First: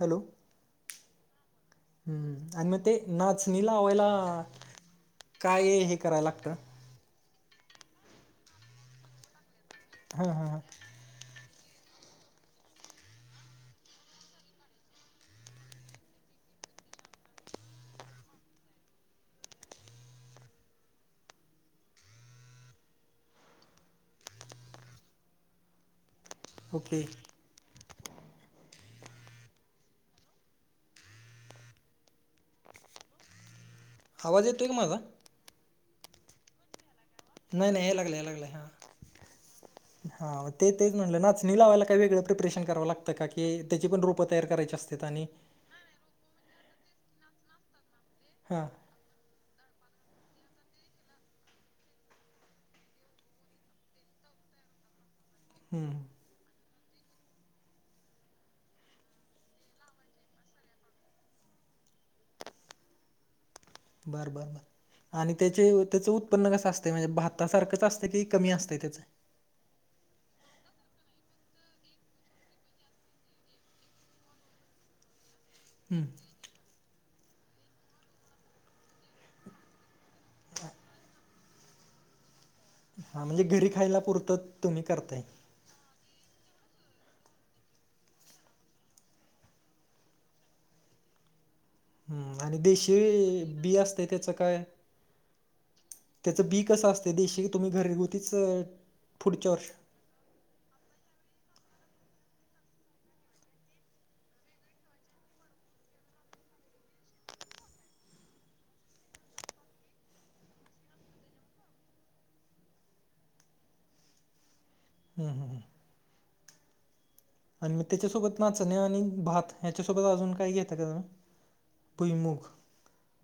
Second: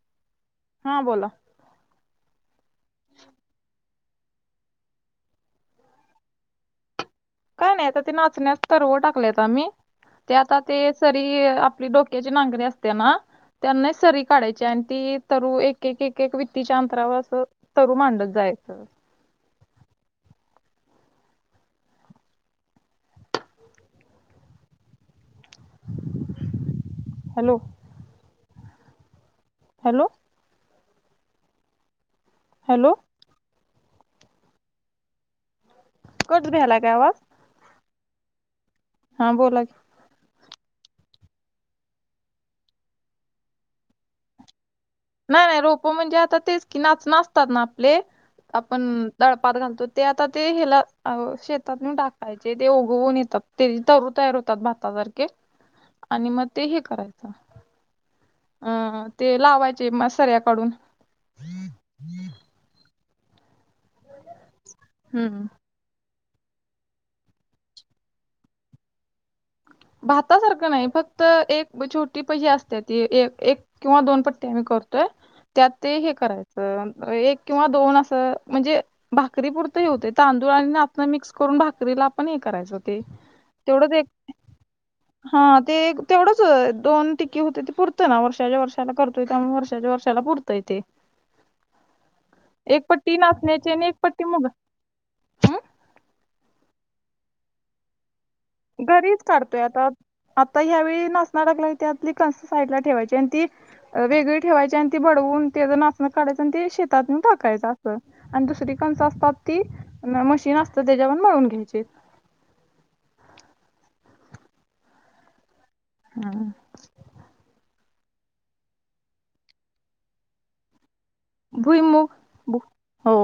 Hello, हा बोला. अन मंग ते नाचणी लावायला. काय हे, करायला लागतं. काही नाही आता ते, नाचण्यात तर्व टाकलेत आम्ही हां ते हां हां आता ते. सरी आपली डोक्याची नांगरी असते ना. त्यांना सरी काढायची आणि, ती तरु एक, एक, एक वित्तीच्या अंतरावर असं. तरु मांडत जायचं. ओके. Hello, hello. हॅलो, आवाज येतोय, काय माझा. कट वहालय का आवाज? नाही नाही या लागला, या लागलाय हा. हा, बोला की. हा तेच म्हटलं नाचणी लावायला काही वेगळं प्रिपरेशन करावं लागतं का, की त्यांची पण रोपं तयार करायची असतं. नाय नाय रोप म्हणजे आता तेच की, नाचणं असतात आपले हां आपण. दळपात घालतो ते आता ते, हेला शेतात न्हेवून टाकायचे ते उगवून येतात. तेचे तरु तयार होतात. भातासारखे, हम्. आणि मग ते हे, करायचं ते लावायचं. ची मग सऱ्या काडून. बरं बरं बरं, आणि हम्म तेचे त्याचं उत्प उत्पन्न कसं असतंय म्हणजे, भातासारखंच असते की कमी असते त्याचं. भातासारखं नाही, फक्त एक छोटी पज असते ती एक एक. किंवा दोन पट्टी आम्ही करतोय. त्यात ते हे हम्म करायचं एक किंवा दोन असं म्हणजे. भाकरी पुरते हे होते. तांदूळ आणि नाचणं मिक्स करून भाकरीला आपण हे करायचं. ते हा, म्हणजे घरी तेवढंच खायला एक पुरतात तुम्ही करता. हा ते, तेवढंच दोन टिकी होते ते पुरतं ना, वर्षाच्या वर्षाला करतोय त्यामुळं वर्षाच्या वर्षाला पुरते ते. हम्म आणि एक देशी पट्टी नाचण्याची बी आणि एक असते पट्टी त्याचं मुगा काय? त्याचं बी कसं असतंय, देशी तुम्ही घरगुतीच. घरीच पुढच्या काढतोय वर्ष आता आता ह्यावेेळी नाचणाला लागलेली त्यातली कणसं साईडला ठेवायची आणि ती वेगळी ठेवायची आणि ती बडवून तेजं नाचणं काढायचं आणि ते शेतात नेऊन टाकायचं असं. आणि दुसरी कणस असतात ती मशीन असत त्याच्या पण बळून घ्यायची. हम हम हम. हमं. आणि मग त्याच्यासोबत नाचणे आणि भात ह्याच्यासोबत अजून काही घेता का तुम्ही? भुईमुग, हो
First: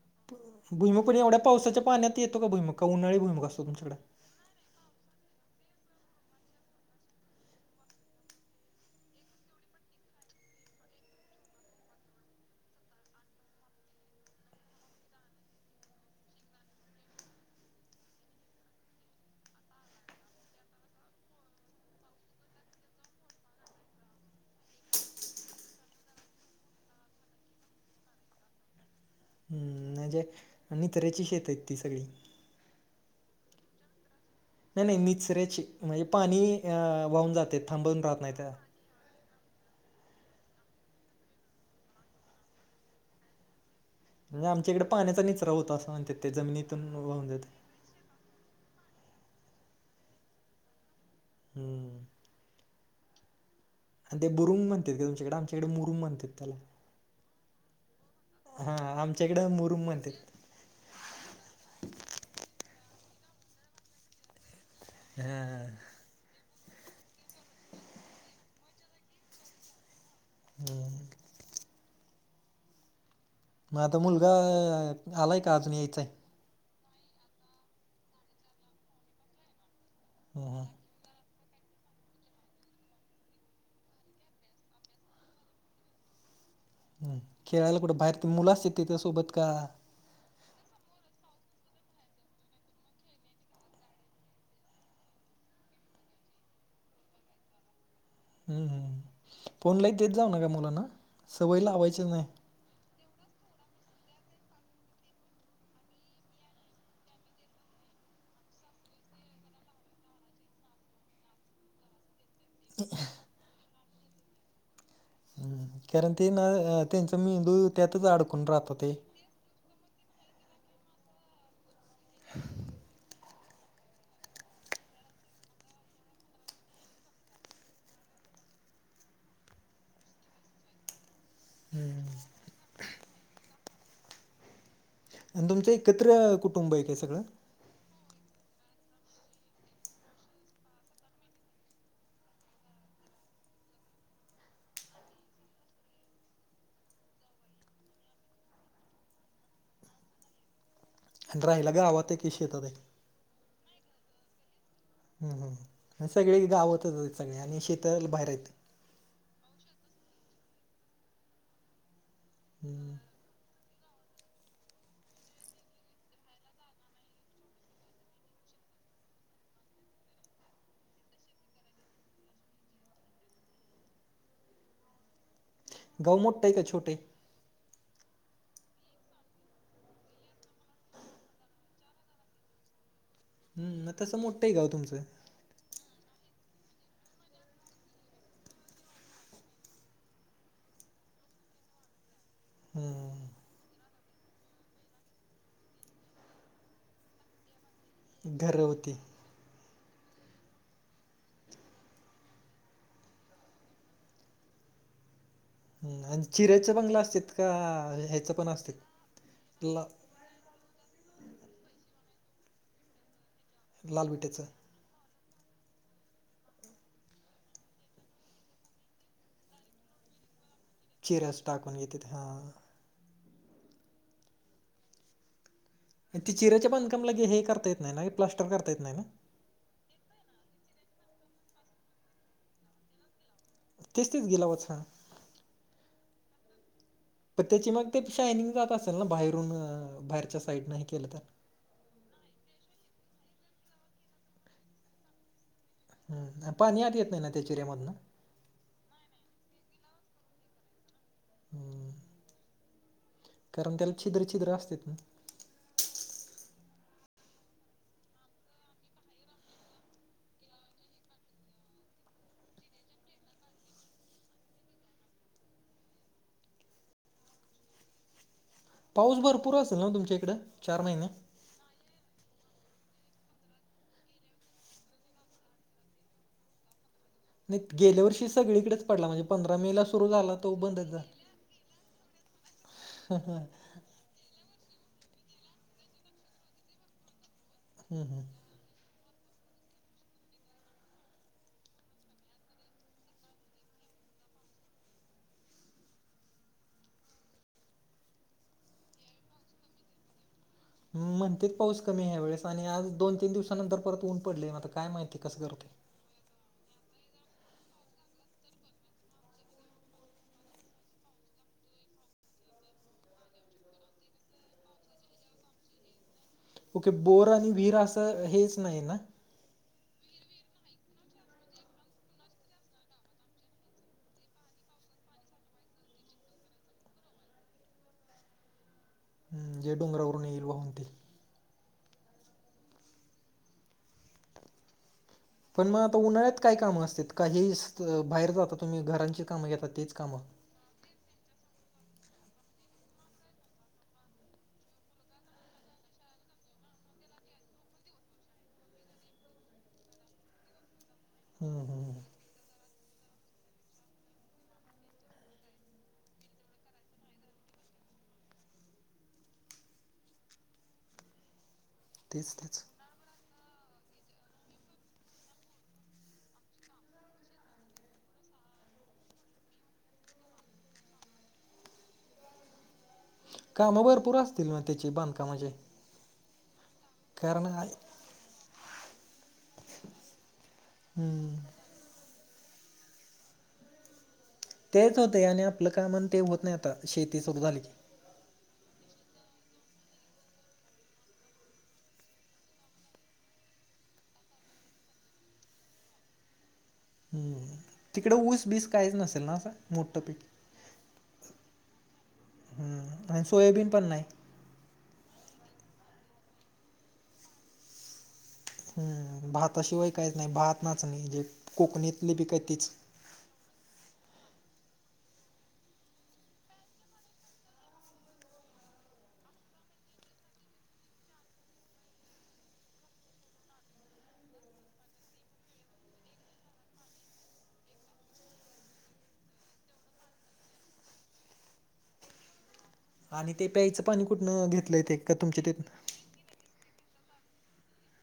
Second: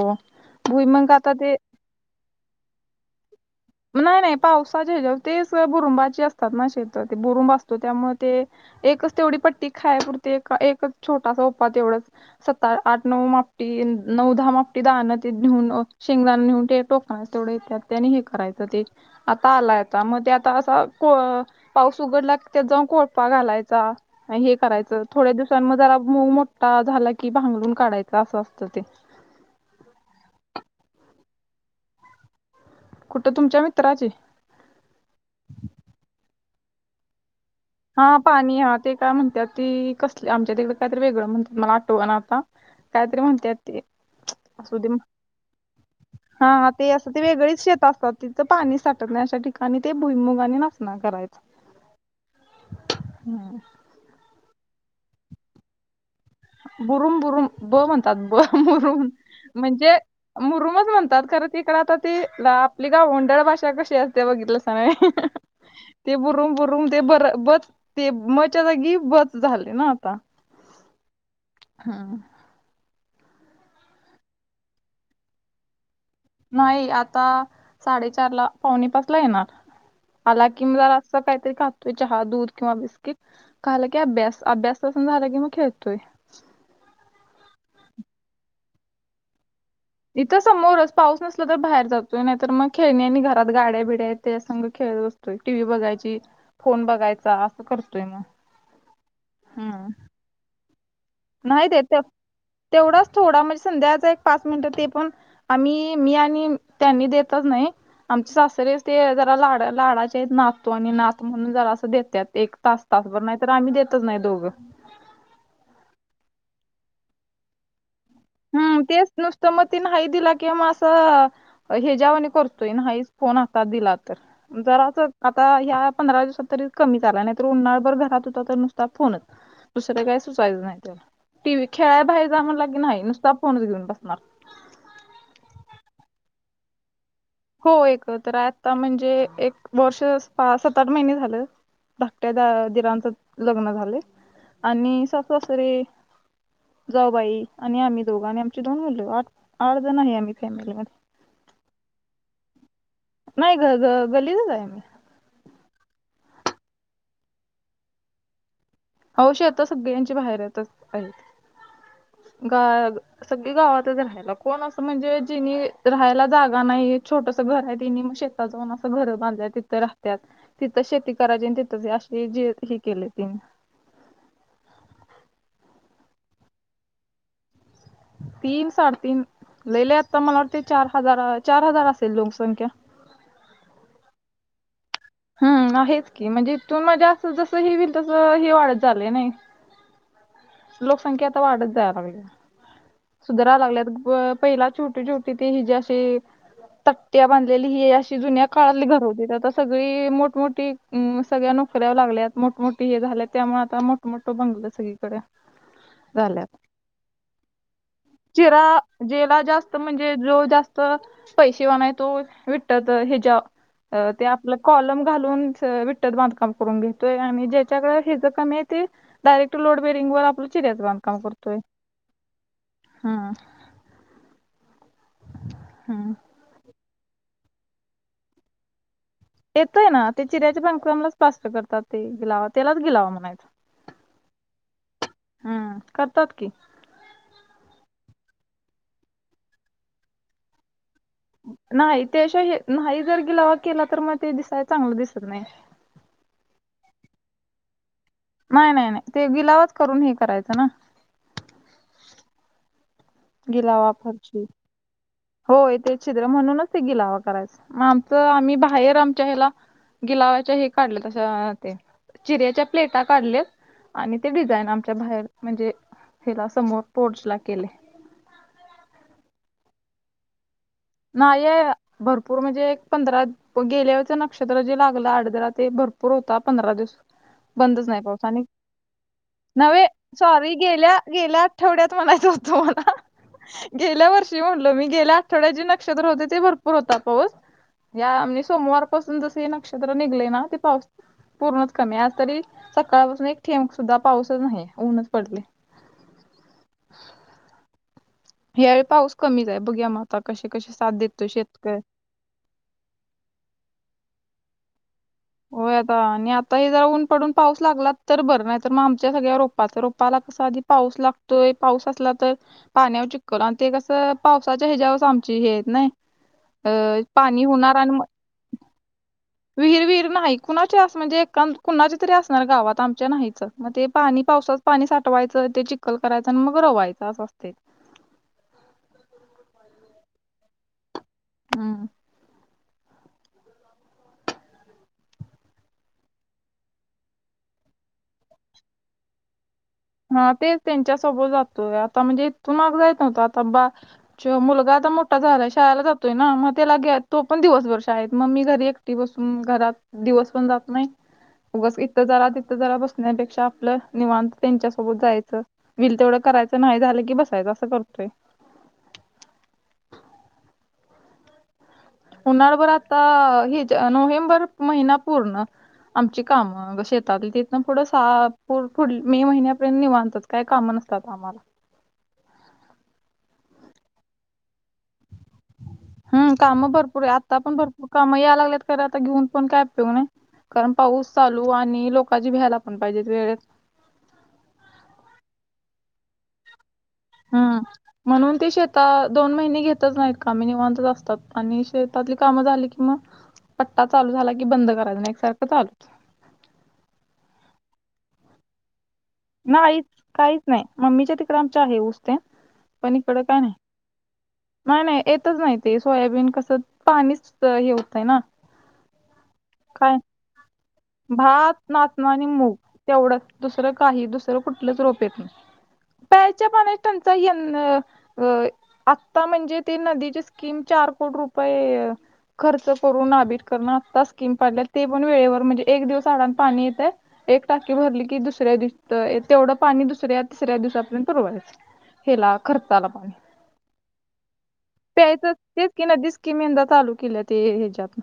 भुईमुग भुईमुगपण आता एवढ्या ते पावसाच्या पाण्यात ते येतो का भुईमूग, का उन्हाळी भुईमूग अस नाही नाही पावसाचे हेच्यावर तेच बुरुंबाची असतात ना शेतं? ते बुरुंब असतो त्यामुळे ते. एकच तेवढी पट्टी खायापुरती एका एकच छोटा सोपा तेवढंच. स्वतः आठ, नऊ मापटी, नऊ दहा मापटी दानं ते घेऊन शेंगदाणा नेऊन ते टोक आणि तेवढे येत्यात त्यांनी हे करायचं ते आता आलाय आता, मग ते आता कोळ पाऊस उघडला त्यात जाऊन कोळपा घालायचा. हे करायचं. थोड्या दिवसां म जरा मूग मोठा झाला की भांगलून काढायचं असं असतं ते. हम्म, म्हणजे मित्राची शेतं आहेत ती सगळी. कुठं तुमच्या मित्राचे? नाही नाही निचऱ्याची, म्हणजे पाणी अ वाहून जातंय. हा पाणी हा ते काय म्हणत्याती. असंली आमच्या तिकडे काहीतरी वेगळं म्हणतात. मला आठवणा आता. कायतरी म्हणतात ते. म्हणजे असू आमच्याकडे दे मग, पाण्याचा निचरा होता असं म्हणतात ते हा हा जमिनीतून ते असं ते वाहून जाते वेगळीच शेतं असतात. तिथं पाणी साठत नाही अशा ठिकाणी ते भुईमुगाने नसणार करायचं. हम्म हम्म. हम्म. आणि ते बुरुंग म्हणत्यात ते तुमच्याकडं, आमच्याकडं मुरुंम म्हणत्यात. बुरुम बुरुम ब म्हणतात ब हां बुरुम, आमच्याकडे मुरुम म्हणजे म्हणतात मुरुमच म्हणतात, खरं तिकडं आता ती आपली गांवडळ होडळ भाषा कशी अस ते बघितलंसा नव्हे. हां ते बुरून बुरून ते बर बस तेम च्या जागी बस झालं ना आता. हम्म. हम्म हम्म. मग आता मुलगा आलाय, का अजून यायचाय? नाही आता साडेचारला, पावणे पाचला येणार. हम्म आला की हम्म म जरा असं काही तरी खातोय चहा, दूध किंवा बिस्किट. क आलं की अभ्यास, अभ्यास बसून झाला की मग खेळतोय. हम्म, खेळायला कुठं बाहेर ते मुलाच असतात तिच्या सोबत का इथं समोरच पाऊस नसला तर बाहेर जातोय, नाहीतर मग खेळणी आणि घरात गाड्या बिड्या हायत तेज्या संग खेळवत होय टीव्ही बघायची, फोन बघायचा असं करतोय मग. हम्म हम्म, फोन हम्म लाई देत जाऊ नका मुलांना. सवय नाही ते तेव लावायचीच नाही. तेवढाच थोडा म्हणजे संध्याकाळचा एक पाच मिनिटं. ते पण आम्ही मी आणि त्यांनी देतच नाही. आमचे सासरीे ते जरा लाड लाडाचे नातो आणि नात म्हणून जरा असं देत्यात. एक तास तासभर, नाही तर आम्ही देतच नाही दोघं. कारण ते ना त्यांचा मी मेंदू त्यातच आड हम्म तेच नुसतं मग ते नाही दिला की मग असं ह्याचा वाणी करतोय नाहीच. फोन आता दिला तर. जरास आता ह्या पंधरा दिवसात तरी कमी झालाय, नाही तर उन्हाळभर घरात होता तर नुसता फोनच. दुसरं काय सुचयचं नाही त्याला, टीव्ही खेळाय बाहेर जा म्हणला की नाही. नुसत फोनच घेऊन बसणार. आणि तुमचं एकत्र कुटुंब आहे का सगळं? हो एक तर आता म्हणजे एक वर्ष सात आठ महिने झालं. धाकट्या द- दिरांच लग्न झाले आणि सासू सासरे. जाऊबाई आणि आम्ही दोघं आणि आमची दोन मुलं. आठ आठजण आहे आम्ही फॅमिलीमध्ये. हन राहिला गावात आहे की शेतात आहे. नाही घर घर घ गल्लीतच हाय. हम्म हम्म, सगळे गावतच हायत सगळळ्या आणि शेत बाहेर हायत. अहो शेत सगळ्यांचे बाहेर येतात, गा हम्म सगळी गावातच राहायला. कोण असं म्हणजे जेनी राहायला जागा नाही, छोटसं घर हाय तेनी मग शेत [unintelligible] अस घर बांधल्या तिथं राहत्यात. तिथच शेती करायची आणि तिथंच अे जे ह केले तिने. गाव मोठ आहे का छोटे आहे? तीन साडेतीन लई लई आता मला वाटते चार हजार चार हजार असेल लोकसंख्या. हम्म मग तसं मोठंय आहे गाव तुमचं. हम्म आहेच की म्हणजे इथून म्हणजे, असं जसं हे होईल तसं हे वाढत झालं नाही. लोकसंख्या आता वाढत जाया लागल्या. हम्म. सुधरा लागल्यात अं पहिला छोटी छोटी ते हि जी अशी तट्ट्या बांधलेली ही अशी ते जुन्या काळातली घर होती सगळी मोठमोठी सगळ्या नोकऱ्या लागल्यात मोठमोठ हे झाल्या त्यामुळे आता मग. मोठं बंगलं सगळीकडे. हं आणि झाल्यात चिऱ्याचं बंगलं असत्यात का ह्याचं पण चिरा असतेत ज्याला [unintelligible] जास्त म्हणजे जो जास्त पैसे वान आहे तो विटाच हेच्या लाल ते विट्याचं आपल कॉलम घालून विटत बांधकाम करून घेतोय आणि ज्याच्याकडे हेि ज कमी आहे ते डायरेक्ट लोड बेरिंग वर आपलं चिऱ्याचं बांधकाम चिऱ्याच करतोय टाकून घेतात हां हम्म. हम्म ते चिऱ्याचे बांधकामला हे करता येत नाही ना प्लास्टर करता येत नाही ना. येतोय ना ते चिऱ्याच्या बांधकामालाच प्लास्टर करतात ते गिलावा, त्यालाच गिलावा म्हणायचं. तेच तेच गिलावाचा. हम्म करतात कि पण त्याची मग ते शायनिंग जात असेल ना, बाहेरून बाहेरच्या साईडन हे केलं तर नाही ते शिवाय हे नाही जर गिलावा केला. तर मग ते दिसायला चांगलं दिसत नाही हम्म पाणी आत येत नाही ना त्या चेऱ्यामधन. नाही नाही नाही ते गिलावच करून हे करायचं ना. हम्म कारण गिलावा त्याला छिद्र- फरशी छिद्र असते ना. होय ते छिद्र म्हणूनच ते गिलावा करायचं. मग आमचं आम्ही बाहेर आमच्या हेला. गिलावाच्या हे काढलं तस ते चिऱ्याच्या प्लेटा काढलेत आणि ते डिझाईन आमच्या बाहेर म्हणजे हिला समोर पोर्च ला केले. पाऊस भरपुर असेल ना तुमच्या इकडे चार महिने. हाय ये भरपूर म्हणजे एक पंधरा पग गेल्या वेळच नक्षत्र जे लागलं अडदला ते भरपूर होता पंधरा दिवस. बंदच नाही गेल्या पाऊस वर्षी आणि सगळीकडेच पडला म्हणजे पंधरा नवे मेला सुरू झाला सॉरी तो बंदच गेल्या झाला गेल्या तेेवड्यात म्हणायचं होत मला. ह. ह गेल्या वर्षी मी गेल्या आठवड्या जे नक्षत्र होते ते भरपूर होता पाऊस हम्म, हम्म. या सोमवारं पासून जस हे नक्षत्र निघलय ना ते पाऊस पूर्णच कमी आज तरी सकाळपासून एक थेब सुद्धा पाऊसच नाही ऊनच पडलय. यावेळी पाऊस कमीच आहे बघूया मग आता कसे कसे साथ देतो म्हणतेत शेतकरी. पाऊस कमी ह्या वेळेस आणि आज दोन तीन दिवसानंतर परत ऊन पडलंय, मग आता काय माहिती कसं करतोय. होय आता आणि आता हे जरा ऊन पडून पाऊस लागलात तर बरं नाही तर मग आमच्या सगळ्या रोपाच्या रोपाला कसा आधी. पाऊस लाग तो एक पाऊस असला तर, पाण्यावर चिखलं आणि ते कसं पावसाच्या ह्याच्यावरच आमची हे आहेत नाही. अ, ओके बोअर पाणी आणि होणार विहीर मग- असं हेच नाही ना. विहीर विहीर नाही कुणाच्या असं म्हणजे कम कुणाच्या तरी असणार गावात आमच्या नाहीच, मग ते पाणी पावसात पाणी साठवायचं ते चिखल करायचं आणि मग रवायचं असं असतंय. हम्म जे डोंगरावरून येईल वाहून ते. हम्म. [inaudible] पण मग आता उन्हाळ्यात काय कामं असतात, काहीही असतं बाहेर जाता तुम्ही घरांची कामं घेतात तेच? कामं. हां तेच त्यांच्या सोबत जातोय. आता म्हणजे इथून मागं जाईत नव्हतं आता बा शिवाय मुलगा आता मोठा झालाय, शाळेला जातोय ना. मग त्याला घ्या तोपण दिवसभर शाळेत, मग मी घरी एक की बसून घरात दिवसपण जात नाही. हम्म उगच हम्म इथं जरा तिथं जरा बसण्यापेक्षा आपलं निवांत. त्यांच्यासोबत जायचं हुईल तेवढं करायचं, नाही झालं की बसायचं असं करतोय. तेच तेच उन्हाळभर आता हेच्या नोव्हेंबर महिना पूर्ण. आमची काम शेतात तिथंन पुढं सा पूर पुढं मे महिन्यापर्यंत निवांतच. काय कामं नसतात आम्हाला. काम भरपूर असतील ना त्याचे बांधकामाचेे? हम्म कामं भरपूर आता पण भरपूर काम याय लागल्यात खरं आता घेऊन पण काय उपयोग नाही. कारण पाऊस हम्म. चालू आणि लोकांची भ्यायला पण पाहिजेत वेळेत. तेच होतंय आणि आपलं काम आन ते होत नाही आता, शेती सुरू हम्म झाली की. म्हणून ते शेतात दोन महिने घेतच नाहीत काम हे निवांतच असतात आणि शेतातली कामं झाली की मग पट्टा चालू झाला की बंद करायचा आणि एक सारखं चालू. हम्म, तिकडं ऊस बीस काहीच नसेल ना? असं नाहीच मोठं पीक काहीच नाही, मम्मीच्या तिकडं आमच्या हे ऊस ते. पण हम्म इकडं आणि काय सोयाबीन पण नाही. नाही नाही येतच नाही ते सोयाबीन कसं पाणीच हे हुतंय ना. हम्म भाताशिवाय काय काहीच नाही. भात, नाचणी हे जे कोकणीतली पिकं आहेत तीच. तेवढं दुसरं काही दुसरं कुठलंच रोप येत नाही. प्यायच्या पाण्याची टंचाई यं अ आता म्हणजे ते नदीची स्कीम चार कोट रुपये खर्च करून आंबेडकरनं आता स्कीम पाडल्या, तेपण वेळेवर म्हणजे एक दिवस अडानं पाणी येतंय. एक टाकी भरली की दुसऱ्या दिवशी तेवढं पाणी दुसऱ्या तिसऱ्या दिवसापर्यंत पुरवायचं. हेला खर्चाला पाणी, आणि ते प्यायचं पाणी कुठनं घेतलंय ते का प्यायचं तुमच्या तेच की नदीचं स्कीम यंदा स्कीम चालू केल्या ते ह्याच्यात,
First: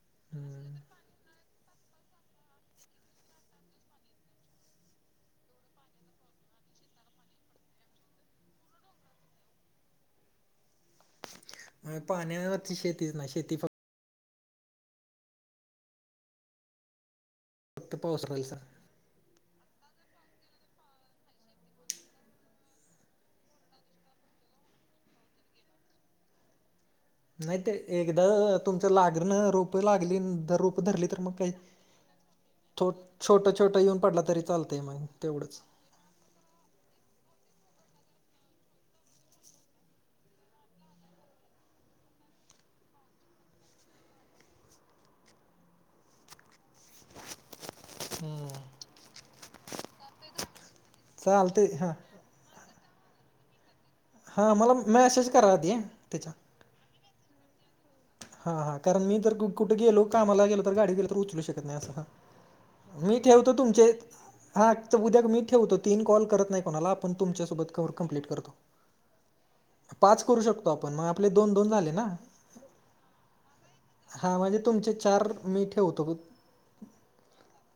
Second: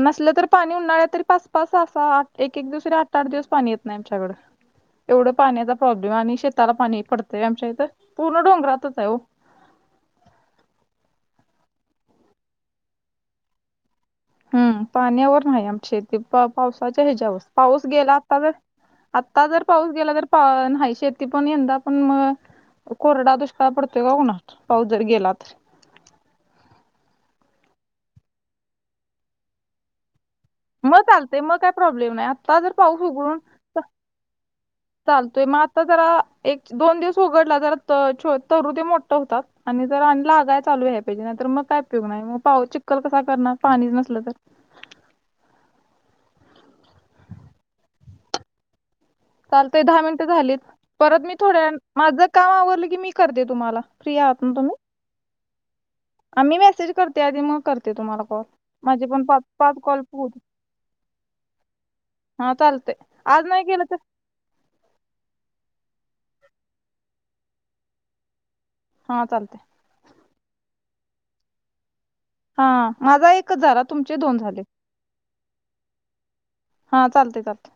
नसलं तर पाणी तिथनं उन्हाळ्यात तरी पास पस असा आठ एक एक दिवस तरी आठ आठ दिवस पाणी येत नाही आमच्याकडं. एवढं पाण्याचा प्रॉब्लेम आणि शेताला पाणी पडतंय आमच्या इथं. पूर्ण डोंगरातच हाय ओ. पाण्यावरती शेतीच नाय शेती फक्त हम्म पाण्यावर नाही आमची शेती, पाव पावसाच्या हेच्यावर. पाऊस फक्त गेला आता पावसाळ्याला तर सर आत्ता जर पाऊस गेला तर पा नाही, शेती पण यंदा पण म कोरडा दुष्काळ पडतोय का कोणास ठाऊक, पाऊस जर गेला तर. नाही ते एकदं तुमचं लागीरनं रोप लागली न ते रोप उतरले तर मग चालतंय काय प्रॉब्लेम नाही आता जर तो पाऊस उघडून छोटा छोटा येऊन पडला तरी चाल चालतोय मात तर जरा एक दोन दिवस उघडला, जरा तरु ते मोठ होतात आणि जर आण लागाय चालू हायत. नाही तर मग काय उयोग नाही. मग पाऊ चिखल कसा करणार, पाणीच नसलं तर? हम्म. चालतंय दहा मिनटं झालीत, परत मी थोड्या चालतंय वेळानं हां माझं काम आवरलं की मी करते तुम्हाला. फ्री आहात हा मला मेसेज करा ते तेचा. मी मेसेज करते आधी मग कर हा हा कारण मी जर कुठे कॉल गेलो पू कामाला गेलो तर गाडी गेल तर उचलू शकत नाही असं हा. चालते मी आज ठेवतो नाही केलं तुमचे. तर हा तर उद्या मी ठेवतो तीन कॉल करत नाही, कोणाला आपण तुमच्यासोबत कम्प्लीट करतो. हा चालते. पाच करू शकतो आपण, मग आपले दोन दोन झाले ना? हा, माझा एकच झारात हा म्हणजे तुमचे चार मी ठेवतो. [unintelligible] हां चालते चालते.